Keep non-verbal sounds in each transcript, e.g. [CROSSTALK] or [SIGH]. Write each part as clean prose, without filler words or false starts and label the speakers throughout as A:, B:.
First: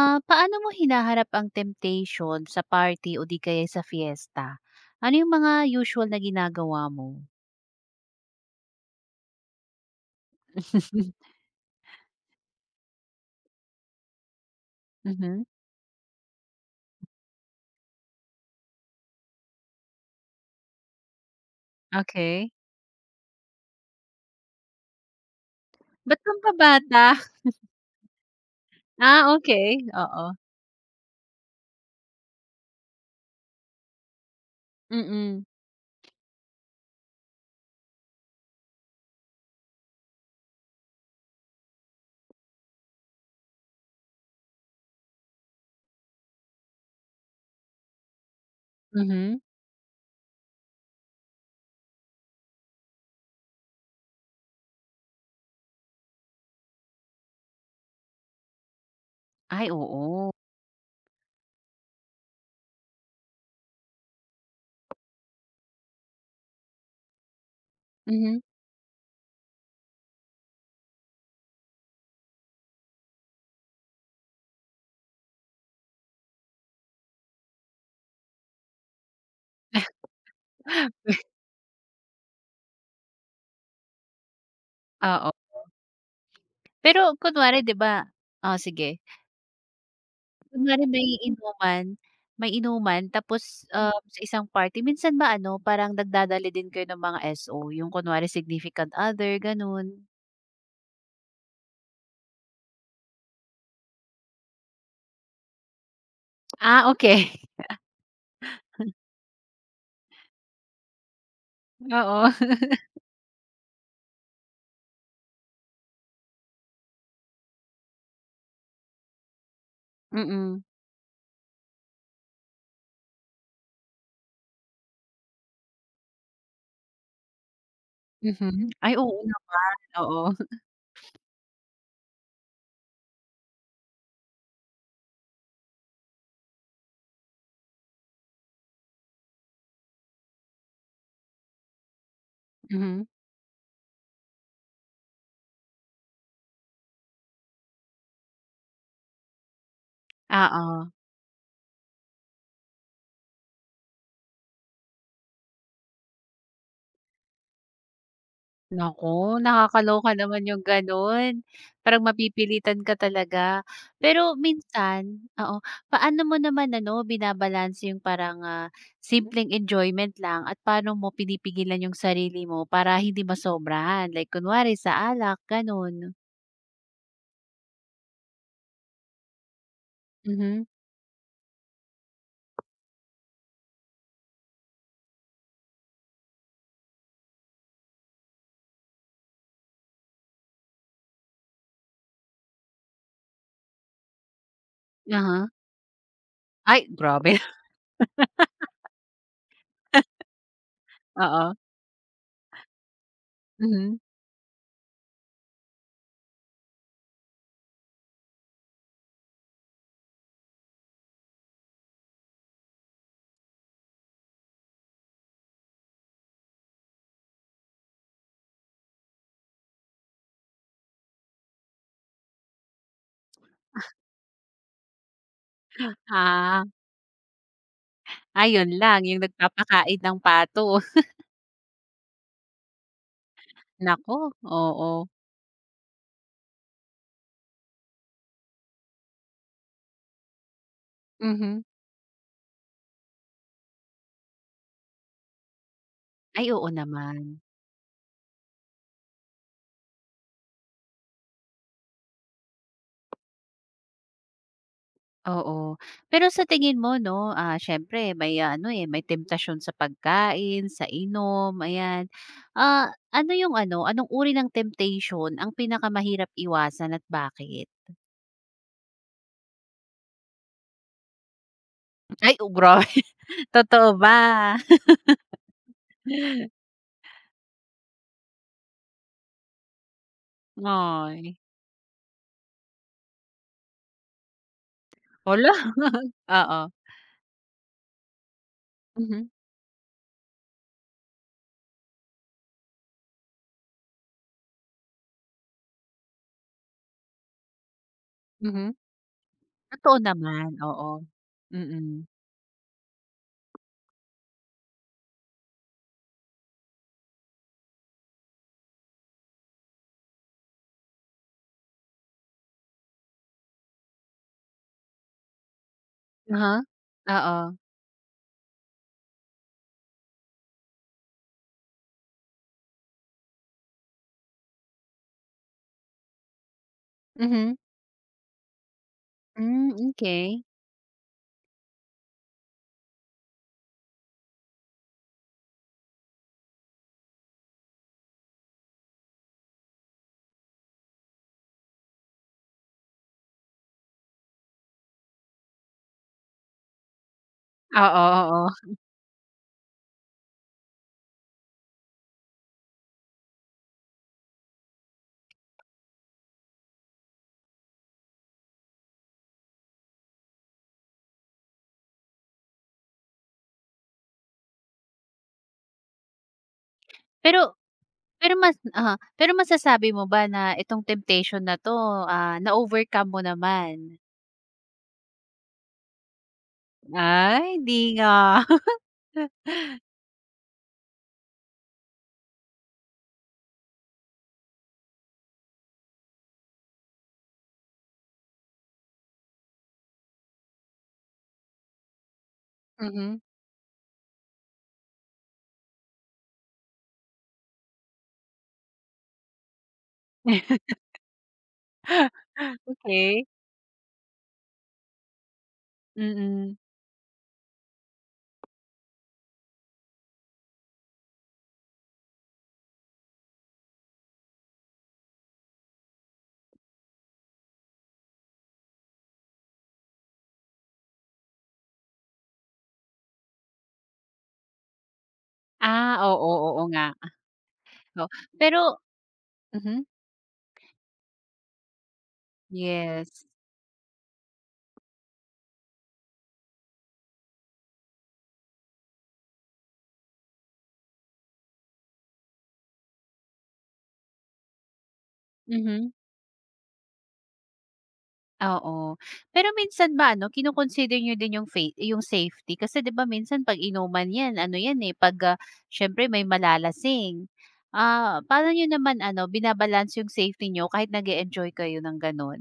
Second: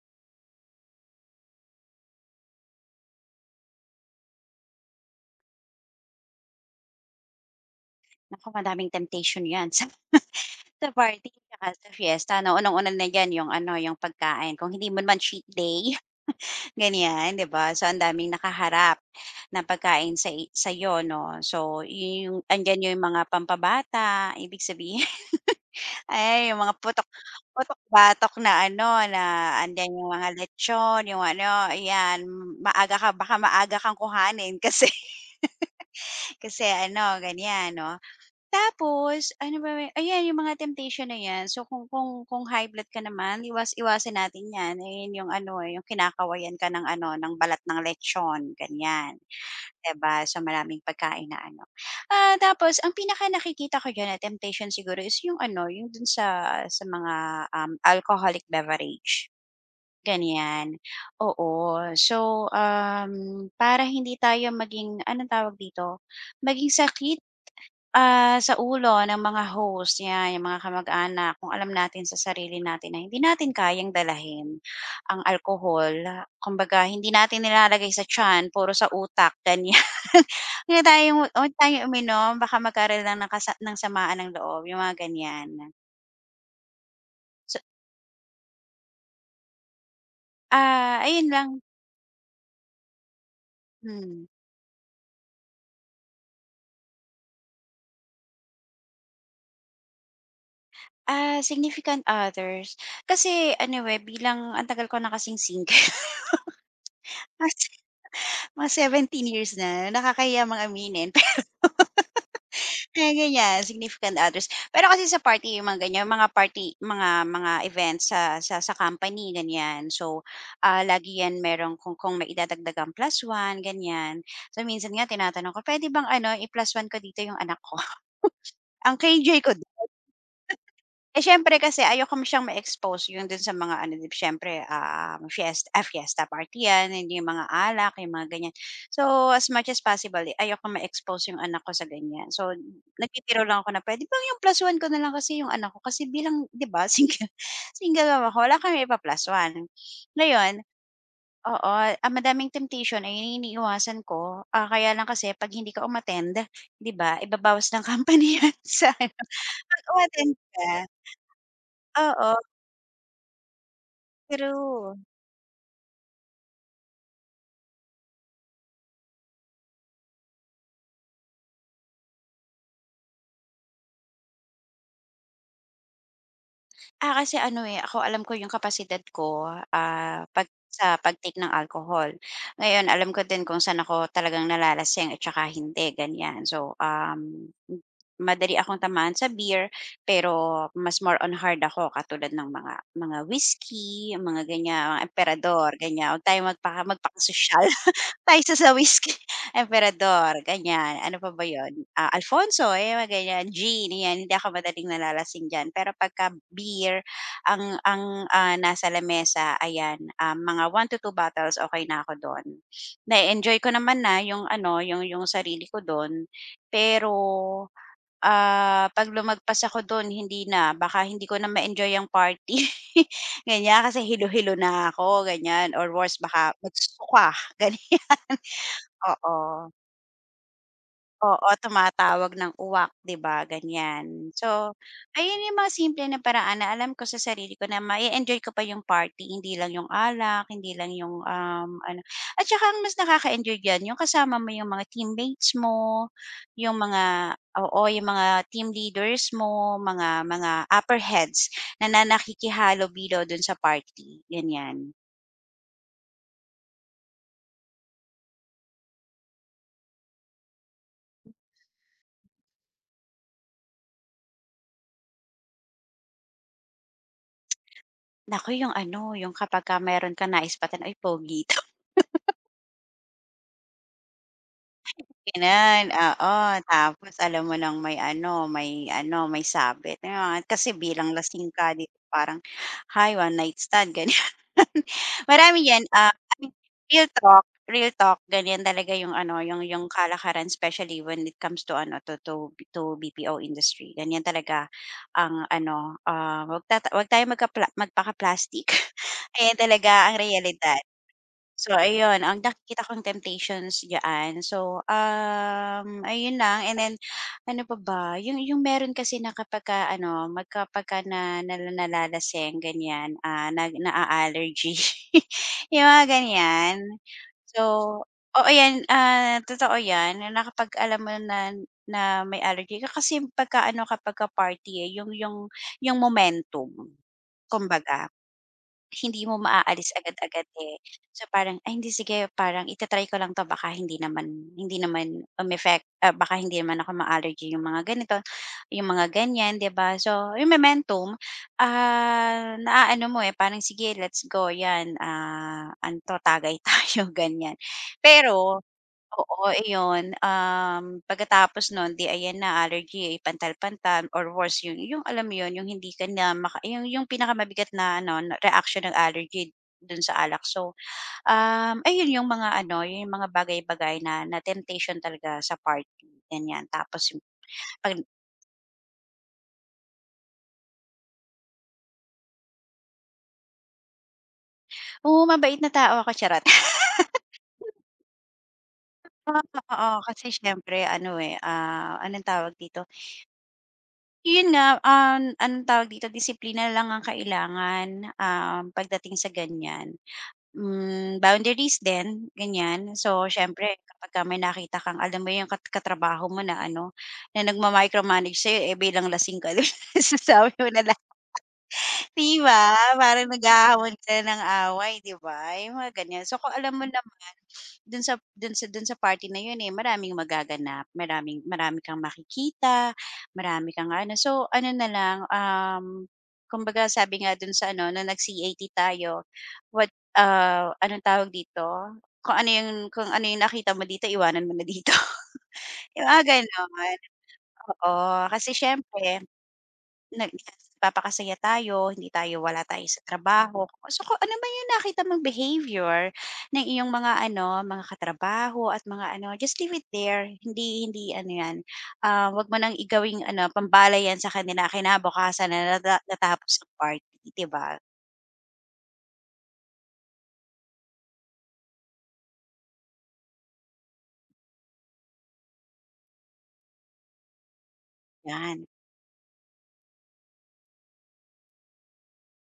A: Ah, paano mo hinaharap ang temptation sa party o di kaya sa fiesta? Ano yung mga usual na ginagawa mo?
B: Naku, madaming temptation 'yan sa [LAUGHS] sa
A: [LAUGHS]
B: party tsaka sa fiesta 'no. Unang-una na diyan yung ano, yung pagkain. Kung hindi mo naman
A: Mhm,
B: cheat day, [LAUGHS] ganyan, 'di ba? So, ang daming nakaharap na pagkain sa'yo 'no. So, yung
A: okey.
B: andiyan yung mga pampabata, ibig sabihin [LAUGHS]
A: Ba't
B: ay, yung mga
A: pampabata?
B: putok
A: [LAUGHS]
B: putok-batok na ano, na
A: Ah, okay.
B: andiyan yung
A: Oo.
B: mga lechon, yung ano, ayan, maaga ka baka maaga kang kuhanin kasi
A: Mm,
B: [LAUGHS] kasi ano, ganyan 'no. Tapos ano ba ayan yung mga temptation na yan. So kung high blood ka naman iwas-iwasan natin yan. Ayan yung ano, eh, yung kinakawayan ka ng ano, ng balat ng lechon, ganyan,
A: mhm.
B: 'di ba? So maraming pagkain na ano. Ah, tapos ang pinaka nakikita ko diyan na temptation siguro is yung ano, yung dun sa mga, alcoholic beverage,
A: Ay, oo.
B: ganyan. Oo. So, para hindi tayo maging anong tawag dito, maging sakit
A: Mhm,
B: sa ulo ng mga host, 'yan, yung mga kamag-anak, kung alam natin sa sarili natin na hindi natin kayang dalahin ang alkohol. Kumbaga hindi natin nilalagay sa tiyan, puro sa utak, ganiyan. Huwag [LAUGHS] tayo,
A: [GASPS] [LAUGHS]
B: tayong huwag tayong uminom baka magkaroon lang ng kasa ng samaan ng loob, yung mga
A: oo.
B: ganiyan.
A: Pero
B: So,
A: kunwari 'di ba ah sige. Kunwari
B: ayun lang.
A: may inuman tapos, sa
B: Hmm.
A: isang party minsan ba ano, parang nagdadala din kayo ng mga so, yung kunwari significant other, gano'n?
B: Ah, significant others, kasi anyway bilang ang tagal ko na kasing single, [LAUGHS]
A: Ah, okay.
B: mas
A: [LAUGHS]
B: mga 17 years na, nakakaya mga aminin.
A: Oo. [LAUGHS]
B: Mga ganyan, significant others. Pero kasi sa party yung mga ganyan, mga party mga events sa company ganyan. So,
A: Mm.
B: lagi 'yan meron kung may idadagdag ang plus one ganyan. So minsan nga tinatanong ko, pwede bang ano i-plus one ko dito yung anak ko?" [LAUGHS]
A: Mhm. Ay,
B: Ang
A: oo
B: KJ ko
A: naman, oo.
B: eh, siyempre kasi ayoko mo siyang ma-expose yung dun sa mga ano, di siyempre, fiesta party yan, hindi yung mga alak, yung mga ganyan. So, as much as possible, eh, ayoko ma-expose yung anak ko sa ganyan. So,
A: Mhm.
B: nagtitiro lang ako na pwede bang yung plus one ko na lang kasi yung anak ko kasi bilang di ba [LAUGHS] single single mom ako, wala kami ipa-plus one. Ngayon
A: Oo.
B: oo, ang madaming temptation ayun yung iniiwasan ko. Ah, kaya lang kasi 'pag hindi ka umattend, di ba, ibabawas ng company [LAUGHS] yan sa ano,
A: Naku,
B: 'pag
A: nakakaloka
B: umattend
A: naman
B: ka.
A: yung gano'n. Parang
B: Oo,
A: mapipilitan ka talaga. Pero
B: true.
A: minsan oo, paano mo naman ano, binabalanse yung parang, ah, simpleng enjoyment lang at paano mo pinipigilan yung sarili mo para hindi masobrahan? Like kunwari sa alak, gano'n.
B: Ah, kasi ano, eh, ako alam ko yung kapasidad ko, ah, 'pag
A: Mhm.
B: sa pag-take ng alcohol. Ngayon alam ko din kung saan ako talagang nalalasing at saka hindi, ganyan. So, madali akong tamaan sa beer, pero mas more on hard ako katulad ng mga whiskey, mga ganyan, mga
A: uh
B: emperador, ganyan. Huwag tayong
A: Ay, grabe.
B: magpakasosyal
A: [LAUGHS]
B: [LAUGHS] tayo sa whiskey. Emperador, ganyan. Ano pa ba
A: Oo.
B: yun? Ah, Alfonso, eh, mga ganyan. Gin,
A: Mhm.
B: yan. Hindi ako madaling nalalasing diyan. Pero pagka beer, nasa lamesa, ayan, ah, mga 1 to 2 bottles, okay na ako doon. Na-enjoy ko naman na yung ano, yung sarili ko doon. Pero ah, pag lumagpas ako doon, hindi na. Baka hindi ko na ma-enjoy ang party. [LAUGHS] Ganyan, kasi hilo-hilo na ako, ganyan. Or worse, baka
A: Ah.
B: magsuka, [LAUGHS] ganyan.
A: Ah, lang yung
B: Oo.
A: nagpapakain ng pato, [LAUGHS]
B: Oo, tumatawag ng uwak, 'di ba,
A: nako.
B: ganyan. So,
A: Oo.
B: ayun yung mga simple na paraan na alam ko sa sarili ko na ma enjoy ko pa yung party, hindi lang yung alak, hindi lang yung,
A: Mhm.
B: ano at saka ang mas nakaka-enjoy diyan yung kasama mo yung mga teammates mo,
A: Ay, oo
B: yung
A: naman,
B: mga oo, yung mga team leaders mo, mga upper heads na na nakikihalo-bilo dun sa party, ganyan.
A: oo. Pero sa tingin mo 'no, ah, siyempre may ah, ano, eh, may temptasyon sa pagkain, sa inom, ayan. Ah, ano yung ano, anong uri ng temptation ang pinakamahirap iwasan at bakit?
B: Naku, yung ano, yung kapagka meron kang naispatan, ay pogi." [LAUGHS]
A: Ay, oh, grabe, [LAUGHS] totoo ba?
B: Ganun, oo.
A: [LAUGHS]
B: Tapos alam mo lang may ano, may ano, may sabit, may kasi bilang
A: Ay,
B: lasing ka dito parang, "Hi, one night stand," ganyan. [LAUGHS]
A: hala,
B: Marami 'yan,
A: [LAUGHS]
B: I mean,
A: oo.
B: real talk ganyan talaga yung
A: Mhm,
B: ano, yung kalakaran especially when it comes to ano, to BPO industry. Ganyan talaga ang ano, ah, 'wag tayo magpaka-plastic.
A: mhm.
B: [LAUGHS] Ayan
A: Totoo
B: talaga ang
A: naman,
B: realidad.
A: oo.
B: So
A: Mm.
B: ayun, ang nakikita kong temptations diyan. So, ayun lang and then ano pa ba, yung meron kasi na kapagka ano, pagka na nalalasing ganyan, ah, na allergy [LAUGHS] yung mga
A: Uh-huh,
B: ganyan.
A: oo.
B: So oo yan, ah, totoo yan na kapag alam mo na na may allergy ka kasi pagka ano, kapagka party, eh, yung momentum
A: Mhm.
B: kumbaga. Hindi mo
A: Hmm,
B: maaalis
A: okey.
B: agad-agad, eh. So, parang, "Ay hindi sige parang itatry ko lang 'to baka hindi naman umeffect ah, baka hindi naman ako ma-allergy yung mga ganito, yung mga ganyan." 'Di ba? So, yung Momentum, naaano mo, eh, parang, "Sige let's go 'yan, ah, ano tagay tayo." [LAUGHS] Ganyan.
A: Oo,
B: Pero
A: oo.
B: oo, iyon, pagkatapos nun 'di ayan na allergy, eh, pantal-pantal or worse yun yung alam mo yun, yung hindi ka na yung pinakamabigat na ano na reaksyon ng allergy dun sa alak. So, ayun yung mga ano, yun yung mga bagay-bagay na na temptation talaga sa party, ganyan. Tapos yung
A: Pero
B: 'pag
A: pero mas oo, pero masasabi mo ba na itong temptation na 'to, ah, na-overcome mo naman?
B: oo, mabait na tao ako, charot. [LAUGHS]
A: Ay, di nga.
B: Oo,
A: [LAUGHS]
B: oo, kasi siyempre ano, eh, anong tawag dito, yun nga, anong tawag dito, disiplina lang ang kailangan, pagdating sa ganyan. Hmm, boundaries din, ganyan.
A: Mm.
B: So, siyempre kapagka may nakita kang alam mo yung katrabaho mo na ano, na nagma-micromanage sa'yo, eh, bilang lasing ka, [LAUGHS] 'di mo na. 'Di ba,
A: Okey,
B: parang naghahamon sila ng away, 'di ba, yung mga ganyan. So, kung
A: mm. [LAUGHS]
B: alam mo naman dun sa dun sa party na yun, eh, maraming magaganap, maraming marami kang makikita, marami kang ano. So, ano na lang, kumbaga sabi nga dun sa ano, nung nag-CAT tayo, what, anong tawag dito, kung ano yung nakita mo dito iwanan mo na dito, [LAUGHS]
A: Ah,
B: yung mga
A: oo,
B: gano'n.
A: oo nga.
B: Oo,
A: Oh,
B: kasi
A: pero
B: siyempre
A: mhm,
B: Yes, papakasaya tayo, hindi tayo wala tayo sa
A: yes.
B: trabaho. So, kung ano ba yung nakita mong behavior ng iyong mga ano, mga katrabaho at mga ano, just leave it there. Hindi hindi ano 'yan, ah, 'wag mo nang gawing ano, pambala 'yan sa kanila kinabukasan na
A: Mhm.
B: natapos ang party, 'di ba?
A: Oo. Pero minsan ba ano, kino-consider din yung faith yung safety kasi 'di ba minsan 'pag inuman 'yan ano 'yan, eh, 'pag, ah, siyempre may malalasing. Ah, paano
B: 'Yan.
A: niyo naman ano, binabalance yung safety nyo kahit nag-e-enjoy kayo ng gano'n?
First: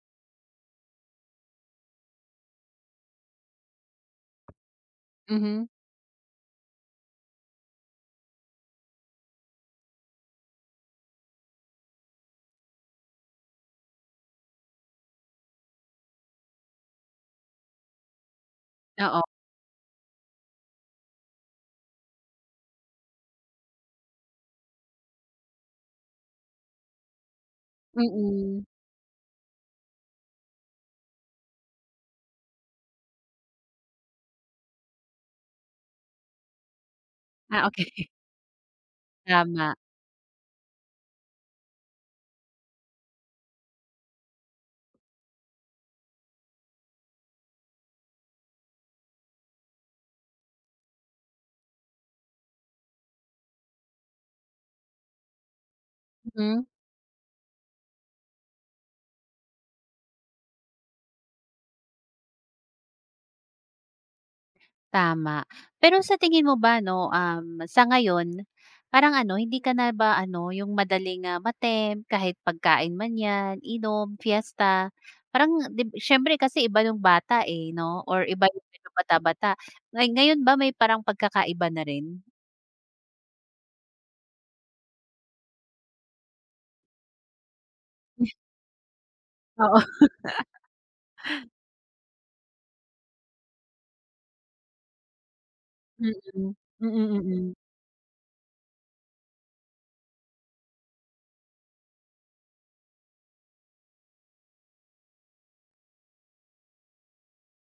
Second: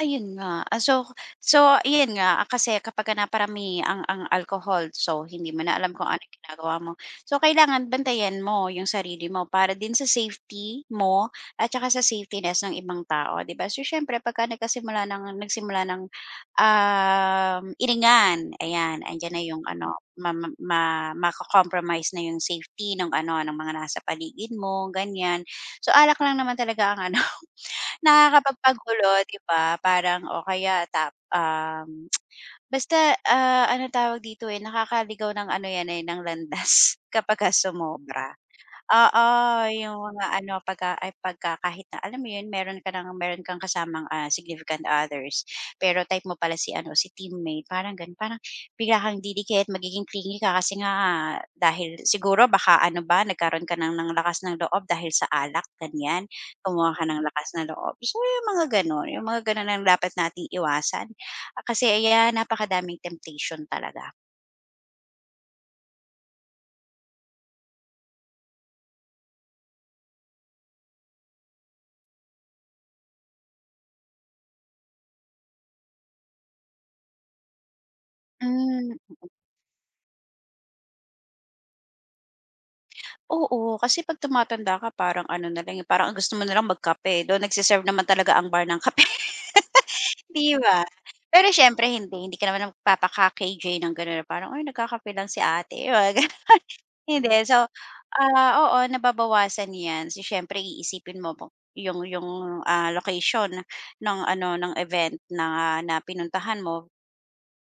B: Ayun nga, ah, so ayun nga, ah, kasi kapagka naparami ang alcohol, so hindi mo
A: Mhm.
B: na alam kung ano yung ginagawa mo. So kailangan bantayan mo yung sarili mo para din sa safety mo at saka sa safetyness ng ibang tao, 'di ba? So siyempre pagka nagkasimula ng nagsimula ng, iringan, ayan,
A: Oo.
B: andiyan na yung ano, ma ma ma mako na yung safety ng ano, ng mga nasa paligid mo, ganyan. So alak lang naman talaga ang ano
A: Mm.
B: nakakapagpagulo, 'di ba? Parang o kaya tap [TSK] basta, anong tawag dito, eh, nakakaligaw ng ano 'yan, eh, ng landas [LAUGHS] kapagka
A: Ah, okay. [LAUGHS]
B: sumobra. Oo,
A: Tama.
B: yung mga ano pagka kahit na alam mo yun meron ka ng meron kang kasamang, ah, significant others, pero type mo pala si ano si teammate parang ganun, parang bigla kang didikit magiging clingy ka kasi nga dahil siguro baka ano ba nagkaroon ka ng lakas ng loob dahil sa alak ganyan,
A: Mhm.
B: kumuha ka ng lakas ng loob. So yung mga ganun ang dapat nating iwasan. Ah, kasi ayan napakadaming temptation talaga.
A: Tama. Pero sa tingin mo ba 'no, um, sa ngayon parang ano, hindi ka na ba ano, yung madaling, ah, ma kahit pagkain man 'yan, inom, fiesta. Parang dib siyempre kasi iba yung bata, eh, 'no, or iba yung medyo
B: Hmm.
A: bata-bata. Ngay ngayon ba may parang pagkakaiba na rin?
B: Oo, kasi 'pag tumatanda ka parang ano na lang, eh, parang ang gusto mo na lang magkape, though nagse-serve naman talaga ang
A: [LAUGHS]
B: bar ng kape. [LAUGHS]
A: Oo,
B: 'Di ba? Pero siyempre hindi, hindi ka naman magpapaka-KJ ng gano'n na parang, "Ay nagkakape lang si ate," mga
A: mm. Mm,
B: hindi.
A: mm.
B: So, ah, oo nababawasan 'yan. So, siyempre iisipin mo po yung location ng ano, ng event na na pinuntahan mo.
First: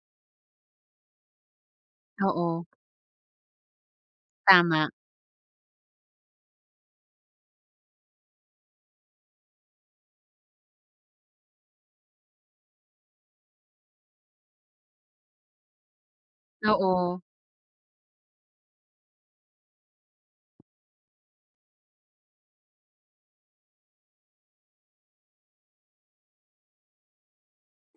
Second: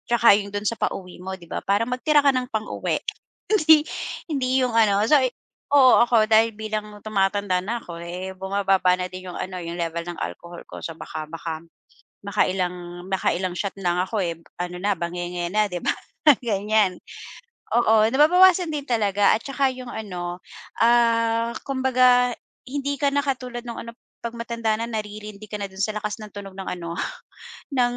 B: Tsaka yung dun sa pauwi mo, 'di ba? Para magtira ka ng
A: Oo,
B: pang-uwi. [LAUGHS] Hindi hindi yung
A: tama.
B: ano so, eh, oo ako dahil bilang tumatanda na ako, eh, bumababa na din yung ano, yung level ng alcohol ko. So, baka baka makailang makailang shot lang ako, eh, ano na, bangenge na, 'di ba? [LAUGHS] Ganyan.
A: Oo,
B: Oo, nababawasan din talaga at saka yung ano, kumbaga hindi ka na katulad nung ano 'pag matanda na naririndi ka na dun sa lakas ng tunog ng ano, [LAUGHS] ng,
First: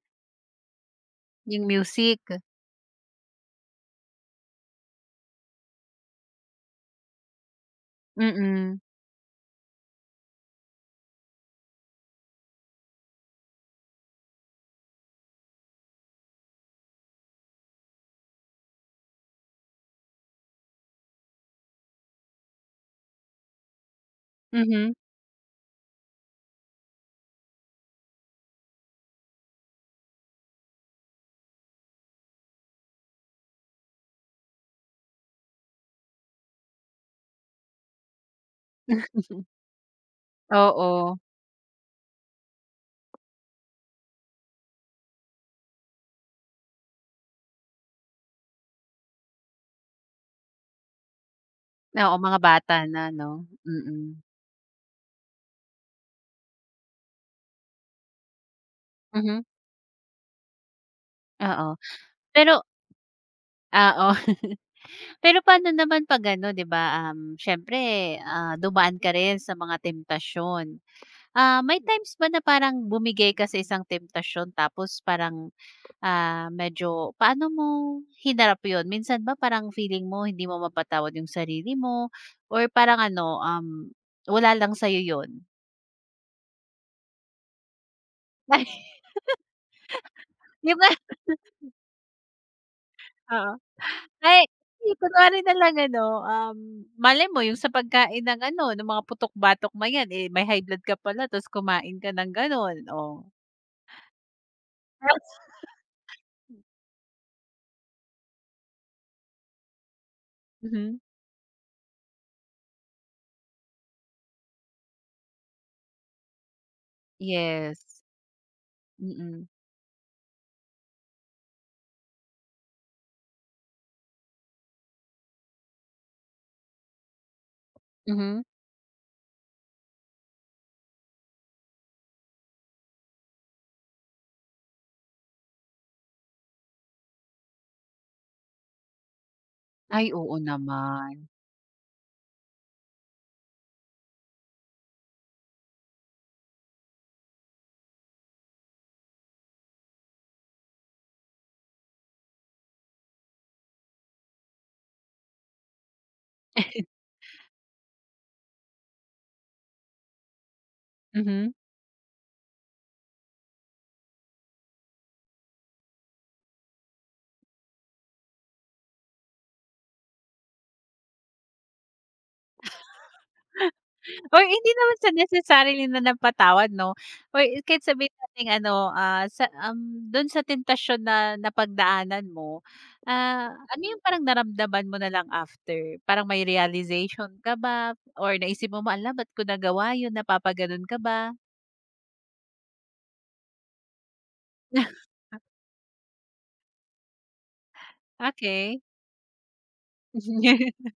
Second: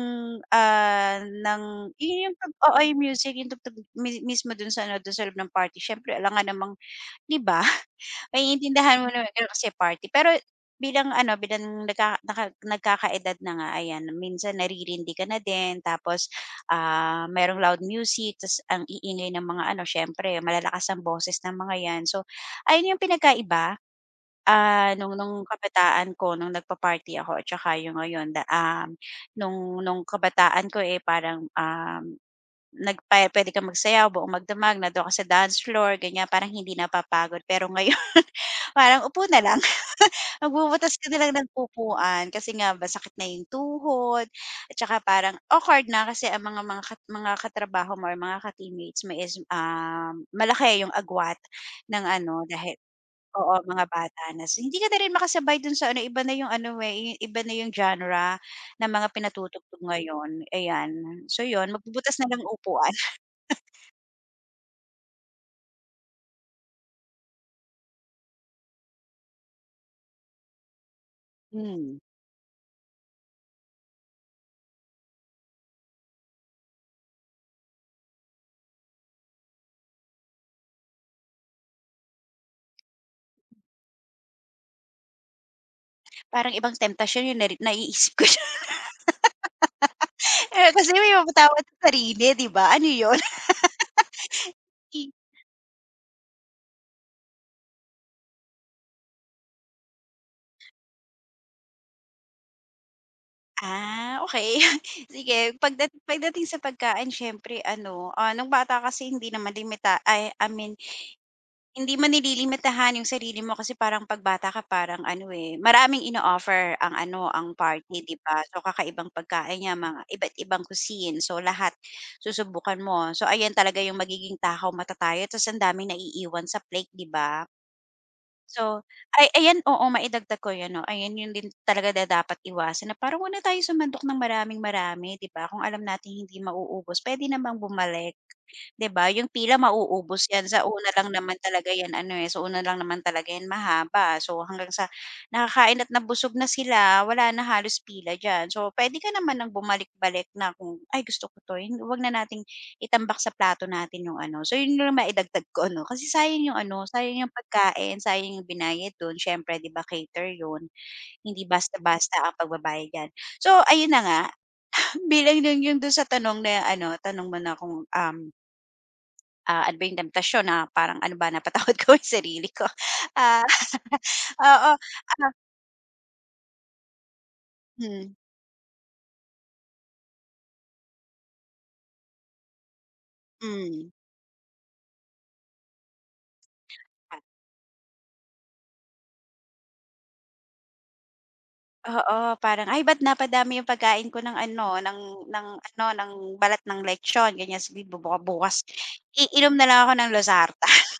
B: ng
A: yung
B: yun
A: music.
B: yung oo, yung music, yung tugtog mismo dun sa ano, dun sa loob ng party siyempre alangan namang 'di ba?
A: Mm,
B: Maiintindihan mo naman pero kasi party. Pero bilang ano, bilang nagkakaedad na nga ayan, minsan naririndi ka na din tapos, ah, merong loud music ta's ang iingay ng mga ano siyempre malalakas ang boses ng mga 'yan. So, ayun yung pinagkaiba.
A: mhm.
B: Ah, nung kabataan ko nung nagpa-party ako at saka yung ngayon nung kabataan ko, eh, parang, puwede kang magsayaw, buong magdamag, nandoon ka sa dance floor ganyan, parang hindi napapagod. Pero ngayon [LAUGHS] parang upo
A: [LAUGHS]
B: na lang, [LAUGHS] magbubutas ka
A: Oo.
B: na lang ng upuan kasi nga ba sakit na yung tuhod at saka parang awkward na kasi ang mga katrabaho mo or mga ka-teammates mo is, malaki yung agwat. Ng
A: Oo, mga
B: ano dahil
A: bata na 'no?
B: oo, mga
A: Mm.
B: bata na si hindi ka na rin makasabay dun sa ano, iba na yung ano, eh, iba na yung genre ng mga
A: Mhm,
B: pinatutugtog ngayon, ayan. So yun,
A: oo.
B: magbubutas na ng
A: Pero
B: upuan. [LAUGHS]
A: oo. [LAUGHS] Pero paano naman 'pag ano, 'di ba, siyempre, ah, dumaan ka rin sa mga temptasyon. Ah, may
B: Hmm,
A: times ba na parang bumigay ka sa isang temptasyon tapos parang, ah, medyo paano mo hinarap yon. Minsan ba parang feeling mo hindi mo mapatawad 'yung sarili mo or parang ano, wala lang sa 'yun?
B: parang ibang temptation yun naiisip ko siya,
A: Ay,
B: [LAUGHS] eh,
A: 'di
B: kasi may
A: [LAUGHS]
B: mapatawad sa sarili, 'di ba? Ano yun?
A: Ay, hindi
B: [LAUGHS] I-
A: kunwari na lang ano, um, malay mo yung sa pagkain ng ano, ng mga putok-batok man yan, eh, may high blood ka pala tapos kumain ka ng gano'n, oh.
B: Ah, okay. [LAUGHS] Sige, pagdating sa pagkain siyempre ano, ah, nung bata kasi hindi naman limita ay I mean,
A: Mhm.
B: hindi mo nililimitahan yung sarili mo kasi parang 'pag bata ka parang ano, eh, maraming ino-offer ang ano, ang party,
A: Yes.
B: 'di ba? So, kakaibang
A: Mm.
B: pagkain niya, mga iba't ibang cuisine. So, lahat susubukan mo. So, ayan talaga yung magiging takaw matatayo ta's ang daming naiiwan sa plate, 'di ba?
A: Mhm.
B: So, ay ayan, oo, maidagdag ko 'yan 'no, ayan yun din talaga na dapat iwasan na parang 'wag na tayo sumandok ng maraming-marami, 'di ba? Kung alam nating hindi mauubos puwede namang bumalik. 'Di ba, yung pila
A: Ay,
B: mauubos
A: oo
B: yan sa una lang
A: naman.
B: naman talaga yan ano, eh, sa una lang naman talaga yan mahaba. So, hanggang sa nakakain at nabusog na sila, wala na halos pila diyan. So, puwede ka naman ng bumalik-balik na kung, "Ay gusto ko 'to, huwag na nating itambak sa plato natin yung ano." So, yun lang maidagdag ko ano, kasi sayang yung ano,
A: [LAUGHS]
B: sayang yung pagkain, sayang yung binayad dun. Siyempre 'di ba cater yun, hindi
A: Mhm.
B: basta-basta ang pagbabayad diyan. So, ayun na nga, [LAUGHS] bilang yung dun sa tanong na ano, tanong mo na kung, ah, ano ba yung temptasyon na parang ano ba napatawad [LAUGHS] ko yung sarili ko. Ah, [LAUGHS]
A: Or
B: oo,
A: hindi naman sa
B: ah,
A: necessarily na napatawad, 'no, or kahit
B: hmm,
A: sabihin nating ano, ah, sa, dun sa temptasyon na napagdaanan mo, ah, ano
B: hmm.
A: yung parang naramdaman mo na lang after? Parang may realization ka ba or naisip mo, "Hala, ba't ko nagawa yun?" Napapagano'n ka ba?
B: Oo, parang, "Ay ba't napadami yung pagkain ko
A: [LAUGHS]
B: ng ano, ng balat ng lechon," ganyan, sabihin bukas
A: Okay.
B: iinom na lang ako ng Losartan.
A: [LAUGHS]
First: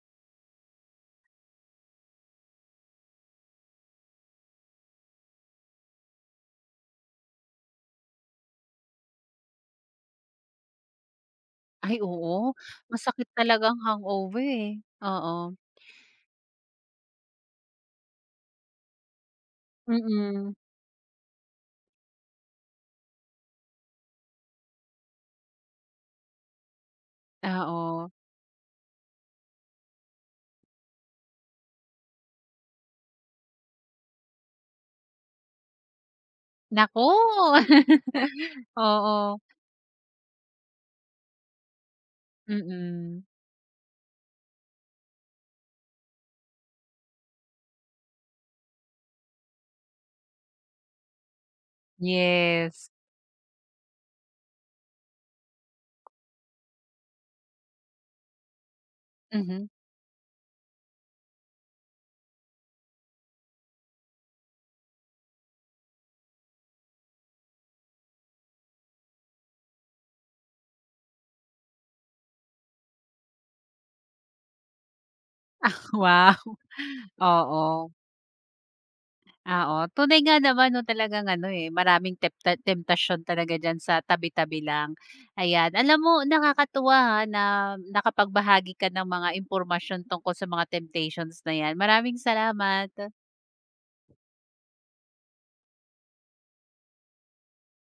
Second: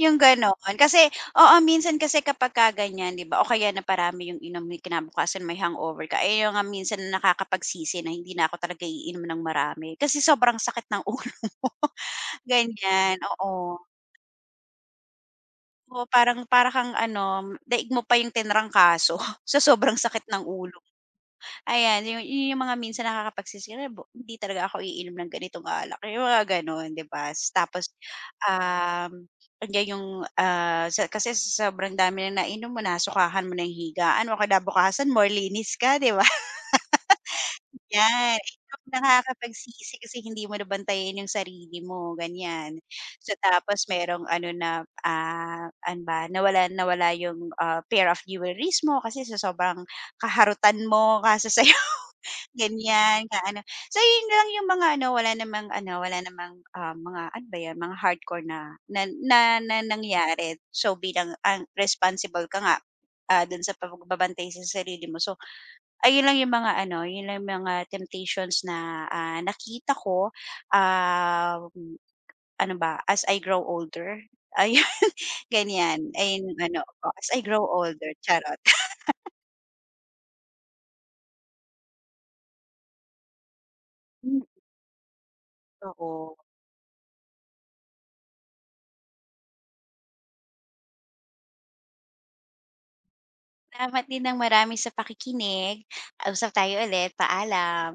B: Yung ganon. Kasi oo, minsan kasi kapagka ganyan 'di ba o kaya naparami yung inom mo kinabukasan may hangover ka, ayun yung nga minsan na nakakapagsisi na hindi na ako talaga iinom ng marami kasi sobrang sakit ng ulo mo, [LAUGHS]
A: Ay oo,
B: ganyan,
A: masakit talaga
B: oo.
A: ang hangover, eh. Oo.
B: Oo, parang para kang ano, daig mo pa yung tinrangkaso [LAUGHS] sa sobrang sakit ng
A: Mm.
B: ulo. Ayan, yung yun yung mga minsan nakakapagsisi na hindi talaga ako iinom ng ganitong alak, yung mga gano'n, 'di ba? S- Tapos,
A: Oo.
B: um, andiyan yung, ah, sa kasi sa sobrang dami ng nainom mo, nasukahan mo ng higaan mo, kinabukasan more linis ka, 'di ba? [LAUGHS]
A: Nako.
B: 'Yan,
A: [LAUGHS]
B: yung
A: Oo.
B: nakakapagsisi kasi hindi mo nabantayan yung sarili mo, ganyan.
A: Mm.
B: So, tapos merong ano na, ah, ano ba, nawala nawala yung, ah, pair of jewelries mo kasi sa sobrang kaharutan mo, kasasaya.
A: Yes.
B: Ganyan, ka ano. So yun lang yung mga ano, wala namang, ah, mga ano ba yan, mga hardcore na na na
A: Mhm.
B: na nangyari. So bilang ang responsible ka nga, ah, dun sa pagbabantay sa sarili mo. So ayun lang yung mga ano, yun lang yung mga temptations na, ah, nakita ko, ah, ano ba, as I grow older. Ay [LAUGHS]
A: [LAUGHS]
B: ganyan.
A: Wow!
B: Ayun ano, oo, as I grow
A: Oo.
B: older, charot. [LAUGHS]
A: Ah, oo, tunay nga naman 'no, talagang ano, eh, maraming tempta temptasyon talaga diyan sa
B: Hmm,
A: tabi-tabi lang, ayan. Alam mo
B: oo.
A: nakakatuwa, ha, na nakapagbahagi ka ng mga impormasyon tungkol sa mga temptations na 'yan. Maraming salamat.
B: Salamat din ng marami sa pakikinig. Usap tayo ulit, paalam.